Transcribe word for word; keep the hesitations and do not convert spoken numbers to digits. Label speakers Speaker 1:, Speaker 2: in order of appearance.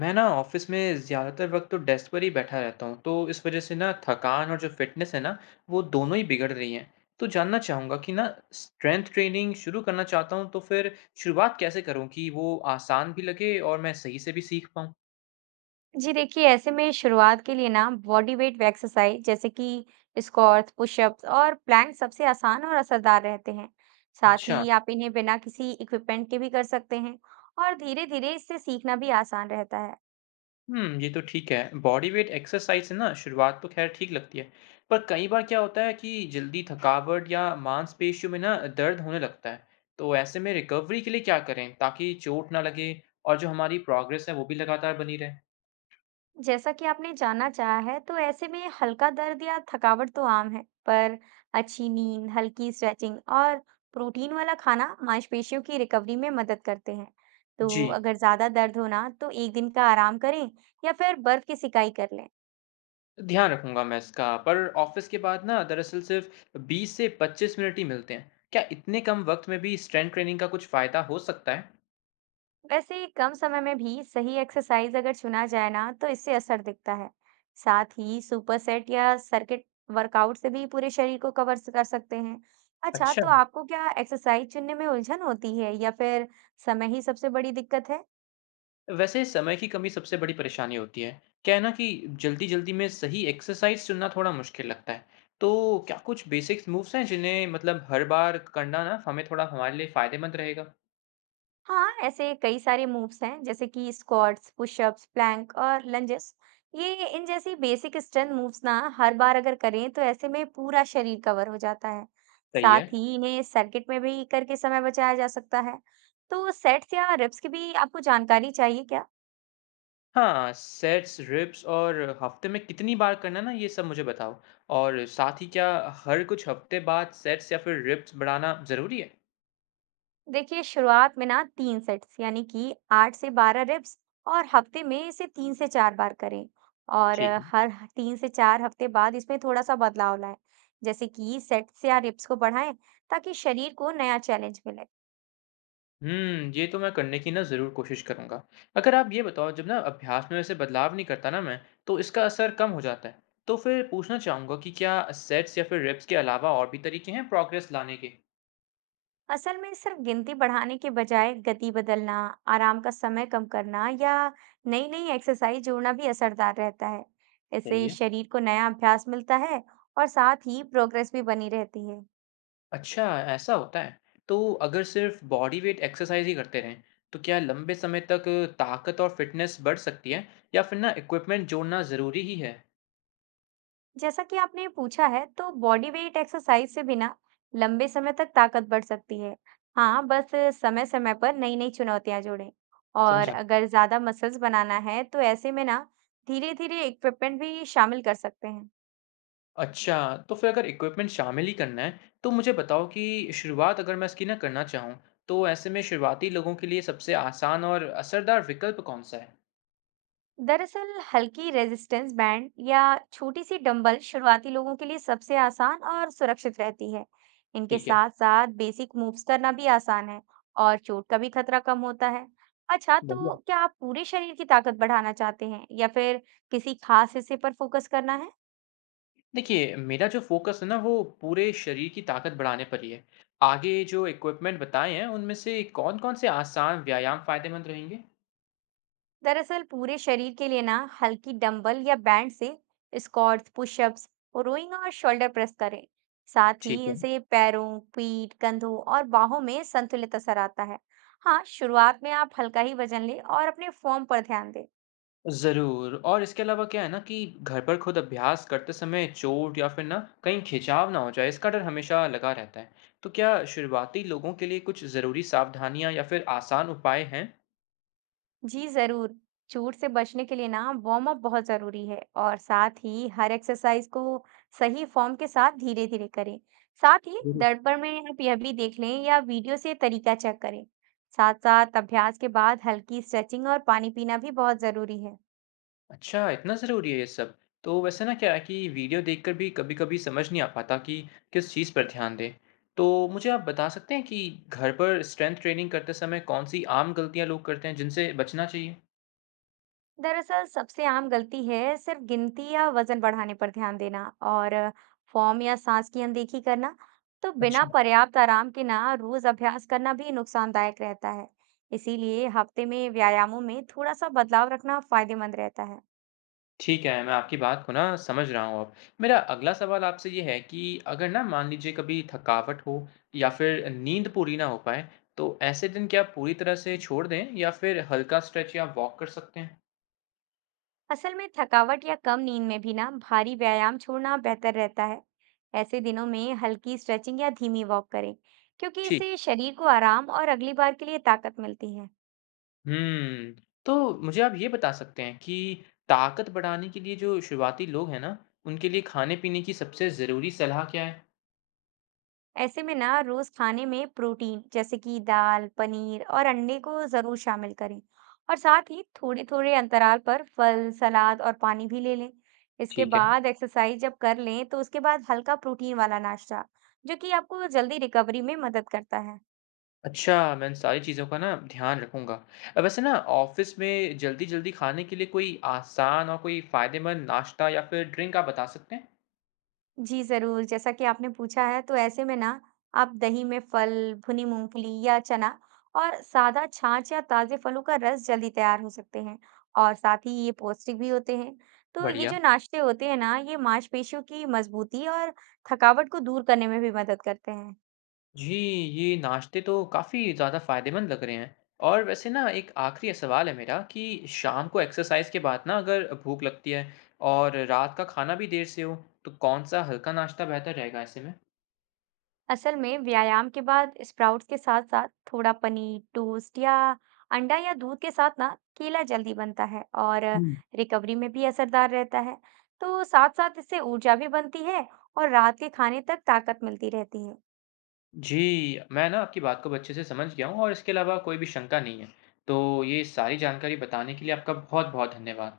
Speaker 1: मैं ना ऑफिस में ज़्यादातर वक्त तो डेस्क पर ही बैठा रहता हूँ तो इस वजह से ना थकान और जो फिटनेस है ना वो दोनों ही बिगड़ रही हैं। तो जानना चाहूँगा कि ना स्ट्रेंथ ट्रेनिंग शुरू करना चाहता हूँ तो फिर शुरुआत कैसे करूँ कि वो आसान भी लगे और मैं सही से भी सीख पाऊँ।
Speaker 2: जी देखिए ऐसे में शुरुआत के लिए ना बॉडी वेट एक्सरसाइज जैसे कि स्क्वाट्स पुशअप्स और प्लैंक सबसे आसान और असरदार रहते हैं। साथ
Speaker 1: अच्छा।
Speaker 2: ही आप इन्हें बिना किसी इक्विपमेंट के भी कर सकते हैं। और धीरे धीरे इससे सीखना भी आसान रहता है।
Speaker 1: हुँ, ये तो ठीक है। बॉडी वेट एक्सरसाइज़ से ना शुरुआत तो ख़ैर ठीक लगती है। पर कई बार क्या होता है कि जल्दी थकावट या मांसपेशियों में ना दर्द होने लगता है। तो ऐसे में रिकवरी के लिए क्या करें ताकि चोट ना लगे और जो हमारी प्रोग्रेस है वो भी लगातार बनी रहे?
Speaker 2: जैसा कि आपने जानना चाहा है, तो ऐसे में हल्का दर्द या थकावट तो आम है, पर अच्छी नींद, हल्की स्ट्रेचिंग और प्रोटीन वाला खाना मांसपेशियों की रिकवरी में मदद करते हैं। तो
Speaker 1: जी,
Speaker 2: अगर ज्यादा दर्द हो ना, तो एक दिन का आराम करें या फिर बर्फ की सिकाई कर लें।
Speaker 1: ध्यान रखूँगा मैं इसका। पर ऑफ़िस के बाद ना दरअसल सिर्फ़ बीस से पच्चीस मिनट ही मिलते हैं। क्या इतने कम वक़्त में भी स्ट्रेंथ ट्रेनिंग का कुछ फ़ायदा हो सकता है?
Speaker 2: वैसे कम समय में भी सही एक्सरसाइज अगर चुना जाए ना तो इससे असर दिखता है। साथ ही सुपर सेट या सर्किट वर्कआउट से भी पूरे शरीर को कवर कर सकते हैं। अच्छा,
Speaker 1: अच्छा।
Speaker 2: तो आपको क्या एक्सरसाइज चुनने में उलझन होती है या फिर समय ही सबसे बड़ी दिक्कत है?
Speaker 1: वैसे समय की कमी सबसे बड़ी परेशानी होती है। क्या है ना कि जल्दी-जल्दी में सही एक्सरसाइज़ चुनना थोड़ा मुश्किल लगता है। तो क्या कुछ बेसिक्स मूव्स हैं जिन्हें मतलब हर बार करना ना हमें थोड़ा हमारे लिए फ़ायदेमंद रहेगा?
Speaker 2: हाँ, ऐसे कई सारे मूव्स हैं जैसे कि स्क्वाट्स पुशअप्स प्लैंक और लंजेस। ये इन जैसी बेसिक स्ट्रेंथ मूव्स ना हर बार अगर करें तो ऐसे में पूरा शरीर कवर हो जाता है।
Speaker 1: सही
Speaker 2: साथ
Speaker 1: है।
Speaker 2: ही इन्हें सर्किट में भी करके समय बचाया जा सकता है। तो सेट्स या रिप्स की भी आपको जानकारी चाहिए क्या?
Speaker 1: हाँ, सेट्स, रिप्स और हफ्ते में कितनी बार करना ना ये सब मुझे बताओ। और साथ ही क्या हर कुछ हफ्ते बाद सेट्स या फिर रिप्स बढ़ाना ज़रूरी है?
Speaker 2: देखिए शुरुआत में ना तीन सेट्स यानी कि आठ से बारह रेप्स, और हफ्ते में इसे तीन से चार बार करें। और
Speaker 1: ठीक
Speaker 2: अ,
Speaker 1: है।
Speaker 2: हर ह- तीन से चार हफ्ते बाद इसमें थोड़ा सा बदलाव लाएं। जैसे कि सेट्स या रेप्स को बढ़ाएं ताकि शरीर को नया चैलेंज मिले।
Speaker 1: हुँ, ये तो मैं करने की ना ज़रूर कोशिश करूँगा। अगर आप ये बताओ जब ना अभ्यास में वैसे बदलाव नहीं करता ना मैं, तो इसका असर कम हो जाता है। तो फिर पूछना चाहूँगा कि क्या सेट्स या फिर रेप्स के अलावा और भी तरीके हैं प्रोग्रेस लाने के?
Speaker 2: असल में सिर्फ गिनती बढ़ाने के बजाय गति बदलना, आराम का समय कम करना या नई नई एक्सरसाइज जोड़ना भी असरदार रहता है।
Speaker 1: सही
Speaker 2: इससे
Speaker 1: है।
Speaker 2: शरीर को नया अभ्यास मिलता है और साथ ही प्रोग्रेस भी बनी रहती है।
Speaker 1: अच्छा, ऐसा होता है। तो अगर सिर्फ बॉडी वेट एक्सरसाइज ही करते रहें, तो क्या लंबे समय तक ताकत और फिटनेस बढ़ सकती है या फिर ना इक्विपमेंट जोड़ना ज़रूरी ही है?
Speaker 2: जैसा कि आपने पूछा है, तो बॉडी वेट एक्सरसाइज से बिना लंबे समय तक ताकत बढ़ सकती है। हाँ, बस समय-समय पर नई-नई चुनौतियां जोड़ें। और
Speaker 1: समझा।
Speaker 2: अगर ज्यादा मसल्स बनाना है, तो ऐसे में ना धीरे-धीरे इक्विपमेंट भी शामिल कर सकते हैं।
Speaker 1: अच्छा, तो फिर अगर इक्विपमेंट शामिल ही करना है, तो मुझे बताओ कि शुरुआत अगर मैं इसकी ना करना चाहूँ, तो ऐसे में शुरुआती लोगों के लिए सबसे आसान और असरदार विकल्प कौन-सा है?
Speaker 2: दरअसल हल्की रेजिस्टेंस बैंड या छोटी सी डंबल शुरुआती लोगों के लिए सबसे आसान और सुरक्षित रहती है। इनके
Speaker 1: ठीक है,
Speaker 2: साथ साथ बेसिक मूव्स करना भी आसान है और चोट का भी खतरा कम होता है। अच्छा,
Speaker 1: बढ़िया।
Speaker 2: तो क्या आप पूरे शरीर की ताकत बढ़ाना चाहते हैं या फिर किसी खास हिस्से पर फोकस करना है?
Speaker 1: देखिए, मेरा जो फोकस है ना वो पूरे शरीर की ताकत बढ़ाने पर ही है। आगे जो इक्विपमेंट बताए हैं, उनमें से कौन-कौन से आसान व्यायाम फ़ायदेमंद रहेंगे?
Speaker 2: दरअसल पूरे शरीर के लिए ना हल्की डंबल या बैंड से स्क्वाट्स, पुशअप्स, रोइंग और शोल्डर प्रेस करें। साथ ही
Speaker 1: ठीक है।
Speaker 2: इनसे पैरों, पीठ, कंधों और बाहों में संतुलित असर आता है। हाँ, शुरुआत में आप हल्का ही वजन लें और अपने फॉर्म पर ध्यान दें।
Speaker 1: ज़रूर। और इसके अलावा क्या है ना कि घर पर खुद अभ्यास करते समय चोट या फिर ना कहीं खिंचाव ना हो जाए इसका डर हमेशा लगा रहता है। तो क्या शुरुआती लोगों के लिए कुछ ज़रूरी सावधानियां या फिर आसान उपाय हैं?
Speaker 2: जी जरूर। चोट से बचने के लिए ना वार्म अप बहुत जरूरी है, और साथ ही हर एक्सरसाइज को सही फॉर्म के साथ धीरे धीरे करें। साथ ही
Speaker 1: जरूर।
Speaker 2: दर्पण में आप यह भी देख लें या वीडियो से तरीका चेक करें। साथ साथ अभ्यास के बाद हल्की स्ट्रेचिंग और पानी पीना भी बहुत जरूरी है।
Speaker 1: अच्छा, इतना ज़रूरी है ये सब। तो वैसे ना क्या है कि वीडियो देखकर भी कभी कभी समझ नहीं आ पाता कि किस चीज़ पर ध्यान दें, तो मुझे आप बता सकते हैं कि घर पर स्ट्रेंथ ट्रेनिंग करते समय कौन सी आम गलतियां लोग करते हैं जिनसे बचना चाहिए?
Speaker 2: दरअसल सबसे आम गलती है सिर्फ गिनती या वजन बढ़ाने पर ध्यान देना, और फॉर्म या सांस की अनदेखी करना। तो बिना
Speaker 1: अच्छा।
Speaker 2: पर्याप्त आराम के ना रोज अभ्यास करना भी नुकसानदायक रहता है। इसीलिए हफ्ते में व्यायामों में थोड़ा सा बदलाव रखना फायदेमंद रहता है।
Speaker 1: ठीक है, मैं आपकी बात को ना समझ रहा हूँ अब। मेरा अगला सवाल आपसे ये है कि अगर ना मान लीजिए कभी थकावट हो या फिर नींद पूरी ना हो पाए, तो ऐसे दिन क्या पूरी तरह से छोड़ दें या फिर हल्का स्ट्रेच या वॉक कर सकते हैं?
Speaker 2: असल में थकावट या कम नींद में भी ना भारी व्यायाम छोड़ना बेहतर रहता है। ऐसे दिनों में हल्की स्ट्रेचिंग या धीमी वॉक करें, क्योंकि
Speaker 1: ठीक।
Speaker 2: इससे शरीर को आराम और अगली बार के लिए ताकत मिलती है।
Speaker 1: हम्म, तो मुझे आप ये बता सकते हैं कि ताकत बढ़ाने के लिए जो शुरुआती लोग हैं ना, उनके लिए खाने-पीने की सबसे ज़रूरी सलाह क्या है?
Speaker 2: ऐसे में ना रोज खाने में प्रोटीन जैसे कि दाल, पनीर और अंडे को जरूर शामिल करें। और साथ ही थोड़े थोड़े अंतराल पर फल, सलाद और पानी भी ले लें। इसके
Speaker 1: ठीक है।
Speaker 2: बाद एक्सरसाइज जब कर लें तो उसके बाद हल्का प्रोटीन वाला नाश्ता, जो कि आपको जल्दी रिकवरी में मदद करता है।
Speaker 1: अच्छा, मैं इन सारी चीज़ों का ना ध्यान रखूँगा। अ, वैसे ना ऑफ़िस में जल्दी-जल्दी खाने के लिए कोई आसान और कोई फ़ायदेमंद नाश्ता या फिर ड्रिंक आप बता सकते हैं?
Speaker 2: जी, ज़रूर। जैसा कि आपने पूछा है, तो ऐसे में ना आप दही में फल, भुनी मूँगफली या चना, और सादा छाछ या ताज़े फलों का रस जल्दी तैयार हो सकते हैं, और साथ ही ये पौष्टिक भी होते हैं। तो ये
Speaker 1: बढ़िया।
Speaker 2: जो नाश्ते होते हैं ना, ये मांसपेशियों की मज़बूती और थकावट को दूर करने में भी मदद करते हैं।
Speaker 1: जी, ये नाश्ते तो काफ़ी ज़्यादा फ़ायदेमंद लग रहे हैं। और वैसे ना एक आखिरी सवाल है मेरा कि शाम को एक्सरसाइज़ के बाद ना अगर भूख लगती है और रात का खाना भी देर से हो, तो कौन-सा हल्का नाश्ता बेहतर रहेगा ऐसे
Speaker 2: असल में व्यायाम के बाद स्प्राउट्स के साथ साथ थोड़ा पनीर टोस्ट या अंडा या दूध के साथ ना केला जल्दी बनता है और
Speaker 1: में?
Speaker 2: रिकवरी में भी असरदार रहता है। तो साथ साथ इससे ऊर्जा भी बनती है और रात के खाने तक ताकत मिलती रहती है।
Speaker 1: जी, मैं ना आपकी बात को अब अच्छे से समझ गया हूँ और इसके अलावा कोई भी शंका नहीं है। तो ये सारी जानकारी बताने के लिए आपका बहुत-बहुत धन्यवाद।